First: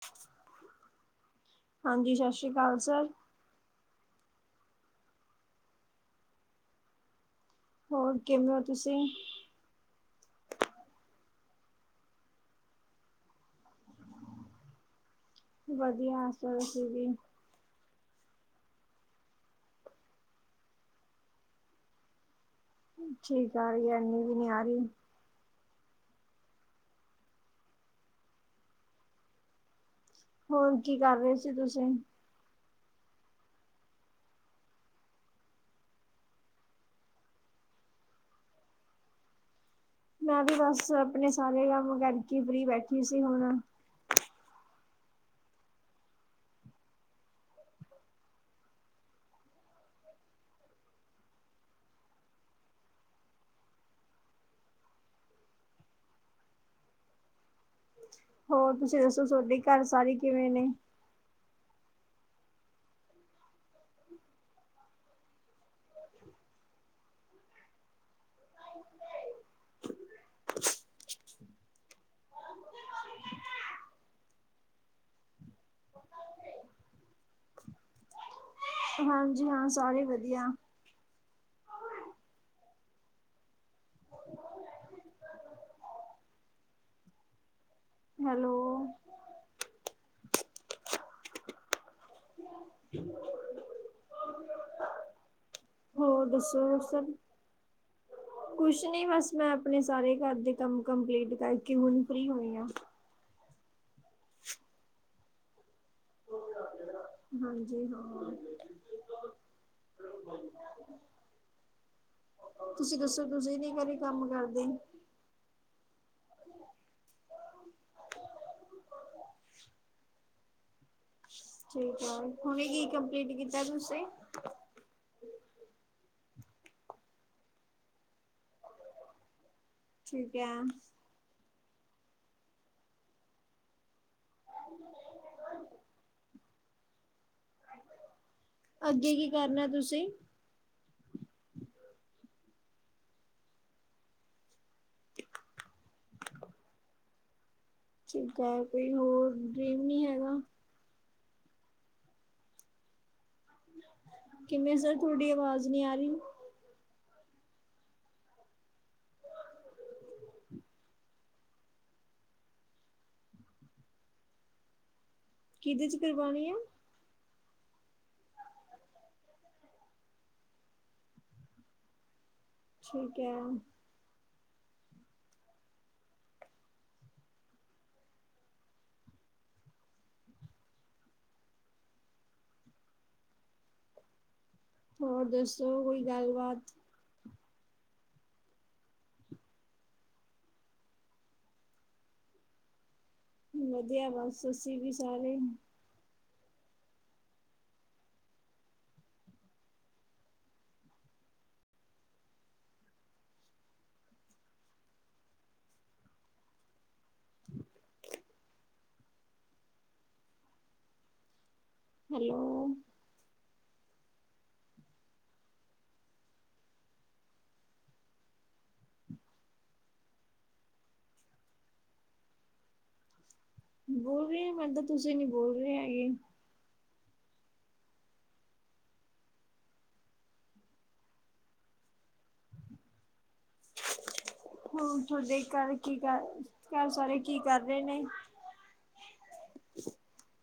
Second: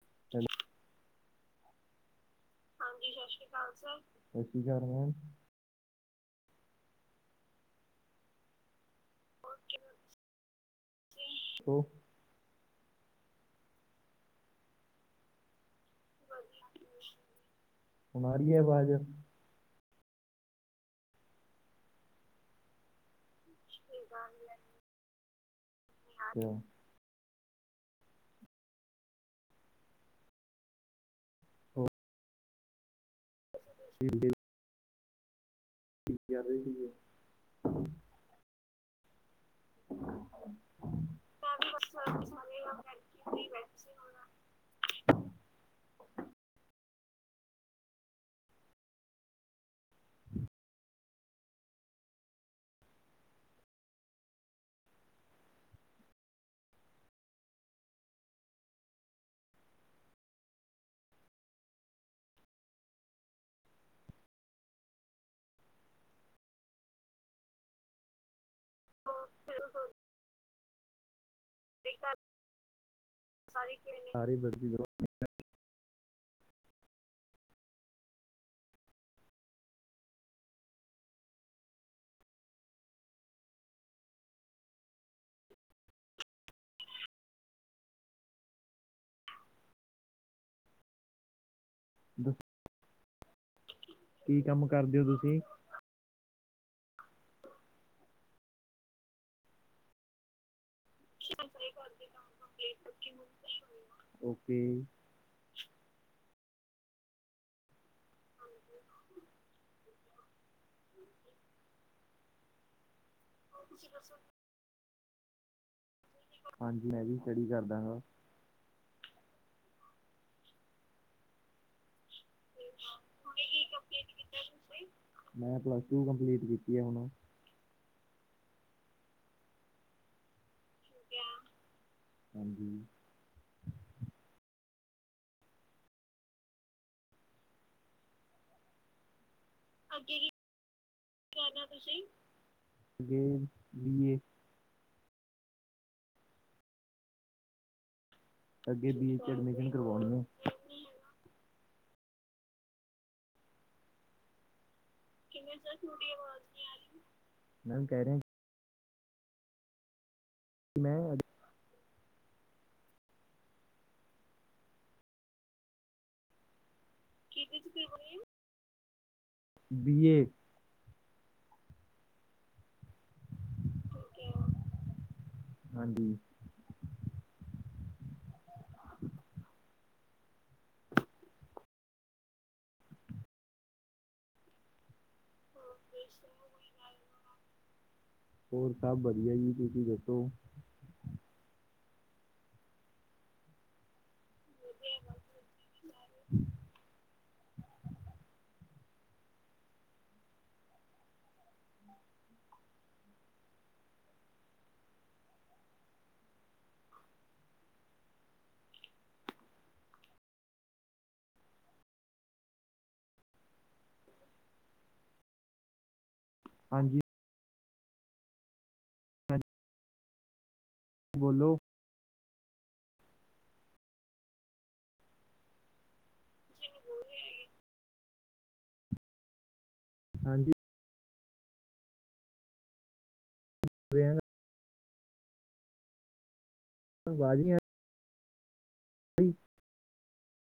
[inaudible] ਹਾਂਜੀ, ਸਤ ਸ੍ਰੀ ਹਾਂਜੀ। ਸਤਿ ਸ਼੍ਰੀ ਅਕਾਲ ਸਰ। ਸਤਿ ਸ੍ਰੀ ਅਕਾਲ। ਮੈਮ। ਹੋਰ ਕਿਵੇਂ ਔ ਤੁਸੀਂ? [inaudible] ਵਧੀਆ [inaudible] ਆ ਰਹੀ ਐ ਆਵਾਜ਼। ਜੀ। ਆਰੀ ਇਨੀ ਵੀ ਨੀ ਆ ਰੀ। [unintelligible] ਹੋਰ ਕੀ ਕਰ ਰਹੇ ਸੀ ਹੋਰ ਤੁਸੀਂ? [inaudible] ਕੀ ਕਹਿ ਰਹੀ ਏ। ਮੈਂ ਵੀ ਬੱਸ ਆਪਣੇ ਸਾਰੇ ਕੰਮ ਕਰਕੇ ਫ੍ਰਰੀ ਬੈਠੀ ਸੀ ਹੁਣ। ਹੋਰ ਤੁਸੀਂ ਦੱਸੋ ਤੁਹਾਡੇ ਘਰ ਸਾਰੀ ਕਿਵੇਂ ਨੇ? ਉਹ ਬਿਲਕੁਲ। [unintelligible] ਹਾਂਜੀ, ਹਾਂ। ਸਾਰੇ ਵਧੀਆ। ਹੈਲੋ ਕੀ ਕੰਮ ਕਰਦੇ ਹੋ ਤੁਸੀਂ? ਹੋਰ ਦੱਸੋ ਕੁਛ ਨੀ ਬਸ ਮੈਂ ਆਪਣੇ ਸਾਰੇ ਘਰ ਦੇ ਮ ਕੰਪਲੀਟ ਕਰਕੇ ਹੁਣ ਫਰੀ ਹੋਈ ਆ। ਓਕੇ। ਹਾਂਜੀ ਹਾਂ ਤੁਸੀਂ ਦੱਸੋ? ਤੁਸੀਂ ਨੀ ਕਰੀ ਕੰਮ ਕਰਦੇ। ਹਾਂਜੀ ਮੈਂ ਵੀ ਸਟੱਡੀ ਕਰਦਾ ਗਾ। ਜਠੀ ਹੁਨ ਕੀ ਕੰਪਲੀਟ ਕੀਤਾ ਤੁਸੀ? ਤੀ ਆਉਣਾ। ਠੀਕ ਹੈ। ਹਾਂਜੀ। ਅੱਗੇ ਕੀ ਕਰਨਾ ਤੁਸੀਂ? ਕੀ ਕਰਨਾ ਤੁਸੀਂਏ? ਚਮਕਾ ਅੱਗੇ ਕੋਈ ਬੀਏ ਚ ਹੋਰ ਐਡਮਿਸ਼ਨ ਡਰੀਮ ਨੀ ਕਰਵਾਉਣੀ ਹੈ ਹੈਗਾ। ਕਿਵੇਂ ਸਰ ਤੁਹਾਡੀ ਕਿਵੇਂ ਆਵਾਜ਼ ਨਹੀਂ ਛੋਟੀ ਆ ਰਹੀ ਹੈ ਬਹੁਤ ਨਹੀਂ ਆਲੀ ਨ ਕਹਿ ਰਹੇ। ਮੈਂ ਅ ਕਿਹਦੇ ਚ ਕਰਵਾਣੀ ਆ। ਕੀ ਕ ਬੀ ਏ। ਠੀਕ ਹੈ। ਹਾਂਜੀ। ਹੋਰ ਦੱਸ? ਚ ਕੋਈ ਗੱਲ ਬਾਤ ਹੋਰ ਸਭ ਵਧੀਆ ਜੀ ਤੁਸੀਂ ਦੱਸੋ? ਵਧੀਆ ਬਸ। ਸੱਸੀਸੀ ਵੀ ਸਾਰੇ [inaudible] ਹੈਲੋ। ਹਾਂਜੀ। ਹਾਂ। ਬੋਲੋ। ਬੋਲ ਰਹੇ ਮੈ ਤਾਂ ਤੁਸੀਂ ਨੀ ਬੋਲ ਰਹੇ ਹੈਗੇ। ਹਾਂਜੀ। ਵ-ਵੇ ਆਂਗਾ ਹ ਥੋੜ ਦੇਖ ਕਰ ਕੀ ਕਰ। ਘਰ ਸਾਰੇ ਕੀ ਆਵਾਜ਼ ਨਹੀਂ ਆ ਕਰ ਰੇ ਨੇ। ਰਹੀ [inaudible]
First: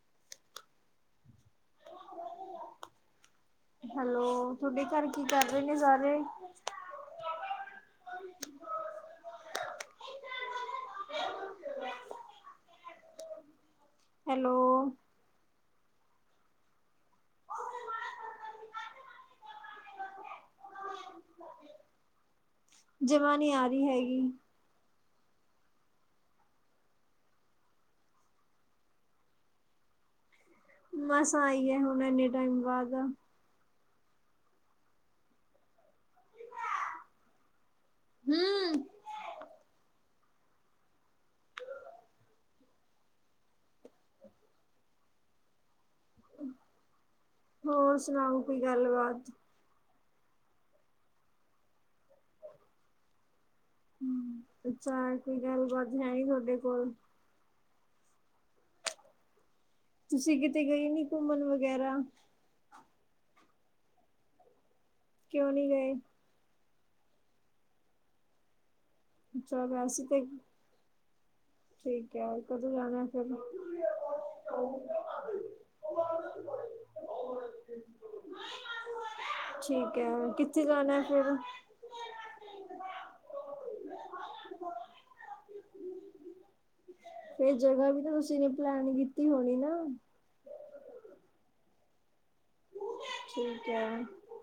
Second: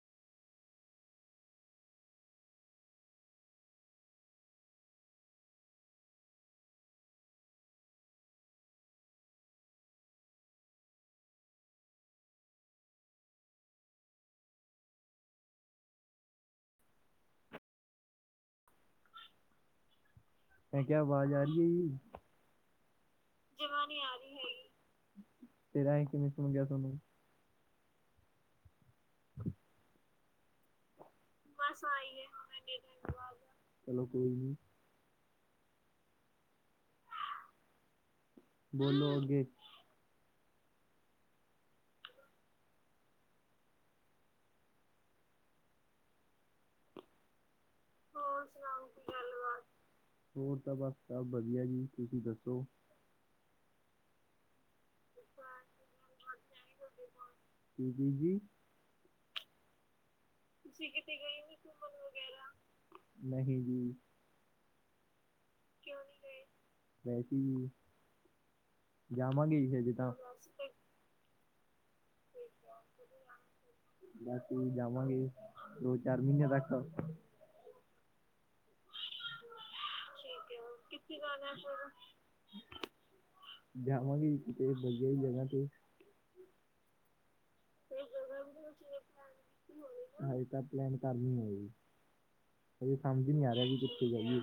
ਹੈਲੋ, ਥੋਡੇ ਘਰ ਕੀ ਕਰ ਰੇ ਨੇ ਸਾਰੇ? ਹੈਲੋ। ਮੈਂ ਕਿਹਾ ਆਵਾਜ਼ ਆ ਰਹੀ ਹੈ ਜੀ ਜਮਾ ਨੀ ਆ ਰੀ ਹੈਗੀ। ਫੇਰ ਐਂ ਕਿਵੇਂ ਸੁਣ ਗਿਆ ਥੋਨੂੰ। ਮਸਾਂ ਆਈ ਐ ਹੁਣ, ਇੰਨੇ ਟਾਈਮ ਬਾਅਦ। ਚਲੋ ਕੋਈ ਨੀ। ਬੋਲੋ ਅੱਗੇ। ਹਮ। ਹੋਰ ਸੁਣਾਓ ਕੋਈ ਗੱਲ ਵਾਤ। ਹੋਰ ਤਾਂ ਬਸ ਸਭ ਵਧੀਆ ਜੀ ਤੁਸੀਂ ਦੱਸੋ। ਹਮ ਅੱਛਾ ਕੋਈ ਗੱਲਬਾਤ ਹੈਨੀ, ਤੁਆਡੇ ਕੋਲ। ਜੀ-ਜੀ? ਤੁਸੀਂ ਕਿਤੇ ਗਏ ਨੀ ਘੁੰਮਣ ਵਗੈਰਾ? ਨਹੀਂ ਜੀ। ਕਿਉਂ ਨੀ ਗਏ। ਵੈਸੇ ਈ ਜੀ। ਹਜੇ ਤਾਂ [unintelligible] ਠੀਕ ਐੈ, ਕਦੋਂ ਜਾਣਾ ਫਿਰ? ਬਸ ਯੀ ਜਾਵਾਂਗੇ, ਦੋ ਚਾਰ ਮਹੀਨੇਆਂ ਤੱਕ ਠੀਕ ਐ, ਅ ਕਿਥ ਜਾਵਾਂਗੇ ਜੀ ਕਿਤੇ, ਵਧੀਆ ਜੀ ਜਗ੍ਹਾ ਤੇ। ਫਿਰ ਜਗ੍ਹਾ ਵੀ ਤਾਂ ਤੁਸੀਂ ਨੇ ਪਲੈਨ ਕੀਤੀ ਹੋਣੀ ਨਾ। ਹਜੇ ਤਾਂ ਪਲੈਨ ਕਰਨੀ ਹੈ ਜੀ ਹਜੇ ਸਮਝ ਨੀ ਆ ਰਿਹਾ ਠੀਕ ਵੀ ਹੈ ਕਿੱਥੇ ਜਾਈਏ।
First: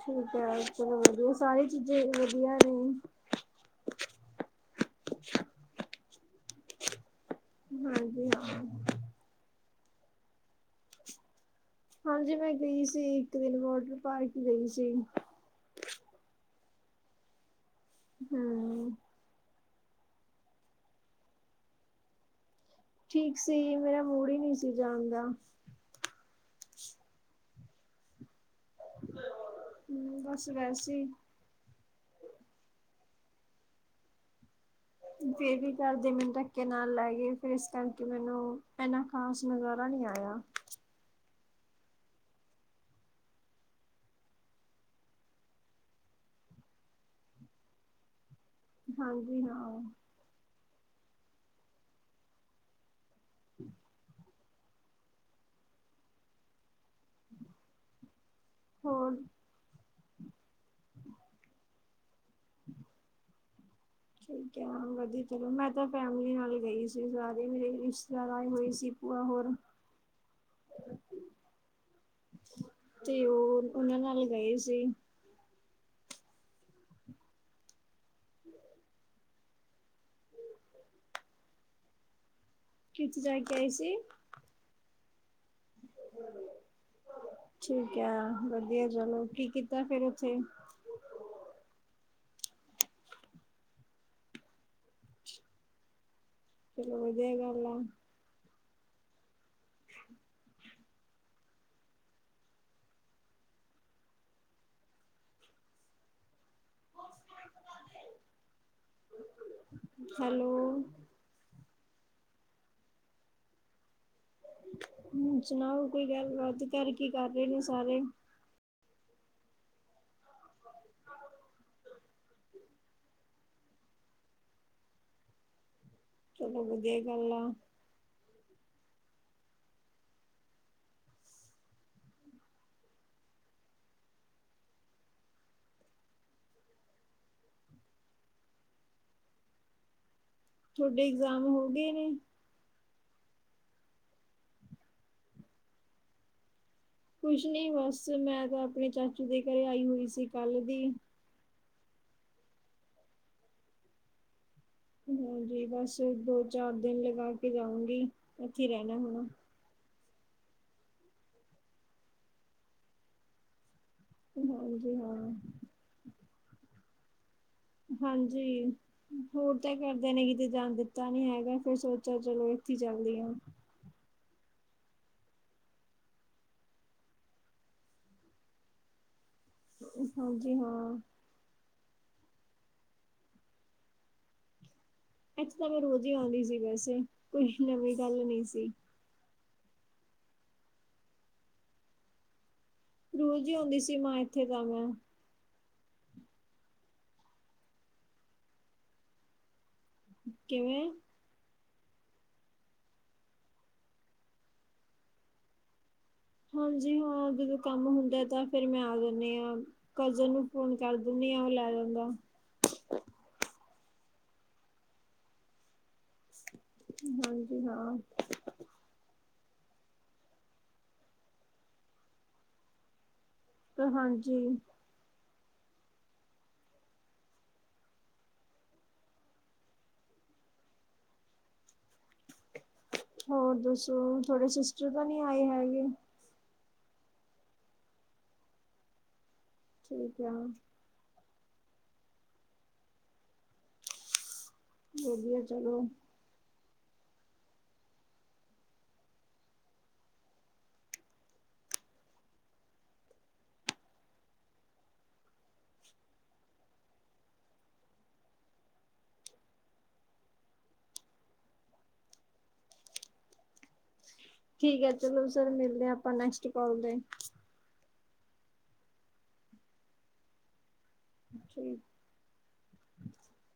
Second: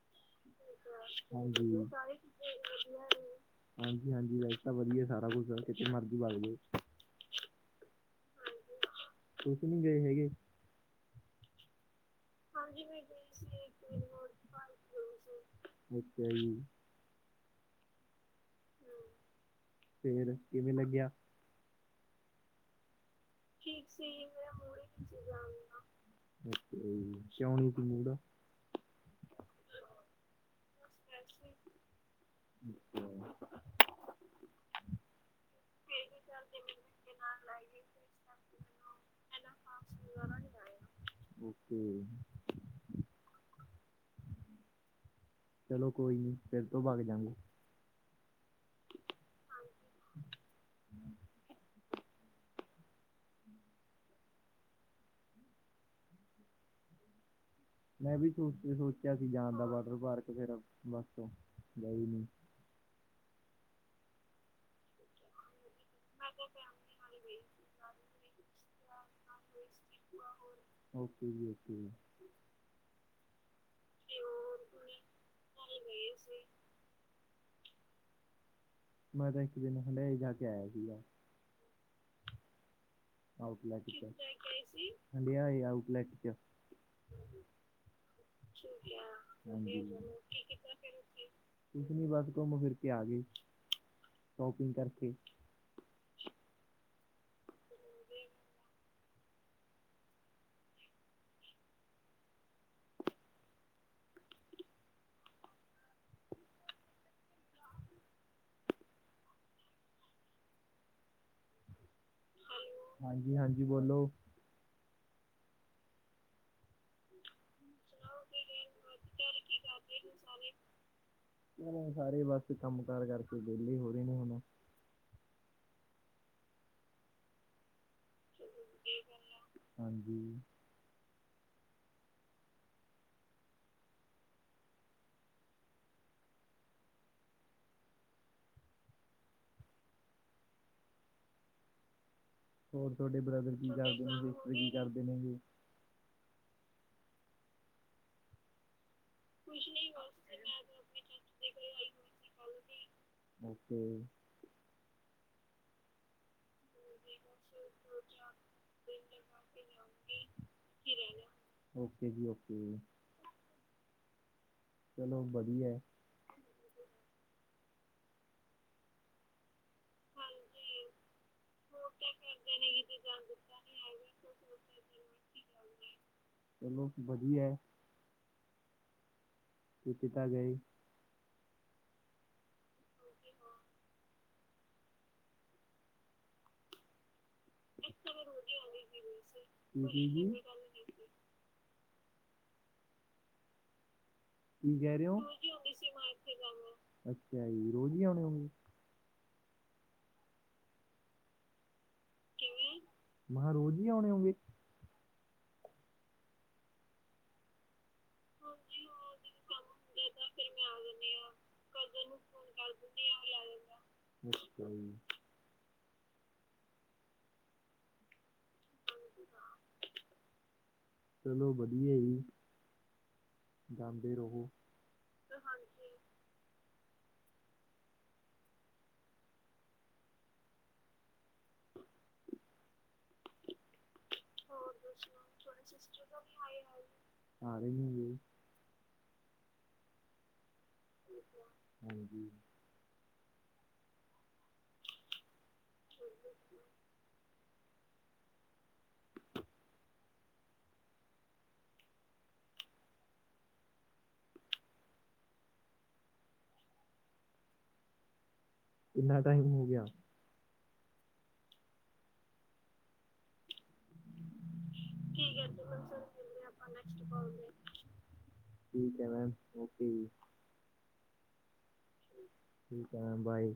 ਠੀਕ ਹੈ ਚਲੋ ਵਧੀਆ ਸਾਰੀ ਹਾਂਜੀ। ਚੀਜ਼ਾਂ ਵਧੀਆ ਨੇ ਹਾਂਜੀ ਹਾਂਜੀ, ਵੈਸੇ ਤਾਂ ਵਧੀਆ ਸਾਰਾ ਕੁਛ ਕਿਤੇ ਮਰਜੀ ਵਗ ਜੋ। ਹਾਂਜੀ ਹਾਂ। ਤੁਸੀ ਨੀ ਗਏ ਹੈਗੇ? ਹਾਂਜੀ ਮੈਂ ਗਈ ਸੀ। ਇੱਕ ਦਿਨ ਵੋਟਰ ਪਾਰਕ ਗਈ ਸੀ। ਅੱਛਾ ਜੀ। ਹਮ। ਫਿਰ ਕਿਵੇਂ ਲੱਗਿਆ ਠੀਕ ਸੀ ਠੀਕ ਸਹੀ ਮੂਡ ਹੀ ਮੇਰਾ ਨਹੀਂ ਸੀ ਮੂਡ ਹੀ ਨਹੀਂ ਦਾ ਸੀ ਜਾਣ ਦਾ, ਓਕੇ ਜੀ। ਕਿਉਂ ਨੀ ਕੋਈ ਮੂੜ ਆ ਹੁੰ, ਬੱਸ ਵੈਸ ਜੀ ਫੇਰ ਵੀ ਘਰ ਦੇ ਮੈਨੂ ਧੱਕੇ ਨਾਲ ਲੈ ਗੇ ਫੇਰ ਇਸ ਕਰਕੇ ਮੈਨੂੰ ਏਨਾ ਖ਼ਾਸ ਨਜ਼ਾਰਾ ਨਈ ਆਏਆ। ਹੂੰ ਚਲੋ ਕੋਈ ਨੀ, ਫੇਰ ਤੋਂ ਬਗ ਜਾਂਗੇ। ਹਾਂਜੀ, ਹਾਂ। [inaudible] ਮੈਂ ਵੀ ਝੂਠ ਹੀ ਸੋਚਿਆ ਹੋਰ ਸੀ ਜਾਣ ਦਾ ਬਸ [unintelligible] ਬਸ ਗਈ ਨੀ। ਠੀਕ ਹੈ। ਵਧੀਆ ਚਲੋ ਮੈਂ ਸਾਰੇ ਤਾਂ ਫੈਮਿਲੀ ਨਾਲ ਗਈ ਸੀ ਮੇਰੇ ਸਾਰੇ ਰਿਸਤੇਦਾਰ ਆਏ ਰਿਸ਼ਤੇਦਾਰ ਹੋਏ ਸੀ ਭੂਆ ਹੋਰ ਹੋਏ ਸੀ। ਭੂਆ ਹੋਰ, ਓਕੇ ਜੀ, ਓਕੇ ਜੀ। ਤੇ, ਉਹ ਉਹਨਾਂ ਨਾਲ ਗਏ ਸੀ। ਨਲ ਗਏ ਸੀ। ਮੈਂ ਤਾਂ ਇੱਕ ਦਿਨ ਹਨੇਈ ਜਾ ਕੇ ਆਏਆ ਸੀਗਾ। ਕਿੱਥੇ ਜਾ ਕੇ ਆਏ ਸੀ [unintelligible] ਹਡੇਆ ਏ ਆਉਟਲੇਟ ਚ, ਠੀਕ ਹੈ ਠੀਕ ਵਧੀਆ ਯਾ ਚਲੋ ਕੀ ਹਾਂਜੀ ਕੀਤਾ ਫਿਰ [unintelligible] ਉੱਥੇ ਕਿ ਕੀਤਾ ਓਥੇ, ਕੁਝ ਨੀ ਬਸ ਘੁੰਮ ਫਿਰ ਕੇ ਆਗੇ ਸ਼ੋਪਿੰਗ ਕਰਕੇ। ਬੋ ਵਦੀਆ ਗੱਲ ਆ। [inaudible] ਹੈਲੋ ਹਾਂਜੀ, ਹਾਂਜੀ ਬੋਲੋ। ਹੂੰ, ਸੁਨਾਓ ਕੋਈ ਗੱਲ-ਬਾਤ ਘਰ ਕੀ ਕਰ ਰੲਏ ਨੇ ਸਾਰੇ? ਹੂੰ। ਸਾਰੇ ਬਸ ਕੰਮ ਕਾਰ ਕਰਕੇ ਵੇਲੇ ਹੋ ਰਹੇ ਨੇ ਹੋਣ। ਚਲੋ, ਵਦੀਆ ਗੱਲ ਆ। ਹਾਂਜੀ। ਥੋਡੇ ਇਗਜ਼ਾਮ ਹੋ ਗੇ ਨੇ? ਹੋਰ ਥੋਡੇ ਬ੍ਰਦਰ ਕੀ ਕਰਦੇ ਨੇ ਗੇ? ਤੂਸੀ ਕੀ ਕਰਦੇ ਨੇ ਗੇ? ਕੁਸ਼ ਨੀ ਬਸ, ਮੈਂ ਤੇ ਆਪਣੀ ਚਾਚੀ- ਕਿਦੇ ਘਰੇ ਆਈ ਹੋਈ ਸੀ ਕੱਲ ਦੀ। ਓਕੇ ਹਾਂਜੀ, ਬਸ ਦੋ ਚਾਰ ਦਿਨ ਗਾ ਕੇ ਜਾਊਗੀ, ਉੱਥੇ ਹੀ ਰਹਿਣਾ ਹੁਣ ਓਕੇ ਜੀ, ਓਕੇ ਜੀ। ਹਾਂਜੀ ਹਾਂ ਚਲੋ ਬਦੀਐ। ਹਾਂਜੀ, ਹੋਰ ਕੇਆ ਕਰਦੇ ਨੇ ਕਿਤੇ ਜਾਨ ਦਿੱਤਾ ਨੀ ਹੈਗਾ, ਫੇਰ ਸੋਚੇਆ ਚਲੋ ਇੱਥੇ ਚੱਲਦੀ ਆਂ। ਚਲੋ ਵਦੀਐ। ਹਾਂਜੀ ਗਏ ਹਾਂ। ਇੱਥੇ ਤਾਂ ਮੈਂ ਰੋਜ਼ ਹੀ ਆਉਂਦੀ ਸੀ ਵੈਸੇ ਕੁਛ ਨਵੀਂ ਗੱਲ ਨੀ ਸੀ। ਜੀ- ਜੀ। ਰੋਜ਼ ਈ ਆਉਂਦੀ ਸੀ ਮੈਂ ਇੱਥੇ ਤਾਂ ਕੀ ਮੈਂ ਕਹਿ ਰਹੇ ਹੋ? ਇਥੇ ਤਾਂ ਮੈਂ ਅੱਛਾ ਜੀ ਰੋਜ਼ ਹੀ ਆਉਣੇ ਹੋ ਗੇ। ਕਿਵੇਂ? ਕਿਵੇਂ ਮਹਾਂ ਕਿਹਾ ਰੋਜ਼ ਹੀ ਆਉਣੇ ਹੋਗੇ। ਹਾਂਜੀ ਹਾਂ ਜਦੋਂ ਕੰਮ ਹੁੰਦਾ। ਤਾਂ ਫੇਰ ਮੈਂ ਆ ਦਿੰਦੀ ਹਾਂ ਕਜ਼ਨ ਨੂੰ ਫੋਨ ਕਰ ਦਿੰਦੀ ਆ ਉਹ ਲੈ ਜਾਂਦਾ। ਅੱਛਾ ਜੀ। ਹਾਂਜੀ ਹਾਂ। ਚਲੋ ਵਧੀਆ ਜੀ। ਤੇ ਹਾਂਜੀ। ਤੇ ਹਾਂਜੀ। ਹੋਰ ਦੱਸੋ ਤੁਹਾਡੇ ਸਿਸਟਰ ਤਾਂ ਨੀ ਆਏ ਹੈਗੇ। ਆ ਰੇ ਨੇਗੇ। ਠੀਕ ਆ। ਹਾਂਜੀ। ਵਧੀਆ ਚਲੋ। ਕਿੰਨਾ ਟਾਈਮ ਹੋ ਗਿਆ। ਠੀਕ ਹੈ ਚਲੋ ਸਰ ਮਿਲਦੇ ਹਾਂ ਆਪਾਂ ਨੈਕਸਟ ਕਾਲ ਤੇ। ਠੀਕ ਹੈ, ਮੈਮ ਓਕੇ ਜੀ। ਅੱਛਾ ਜੀ। ਠੀਕ ਹੈ ਮੈਮ ਬਾਏ।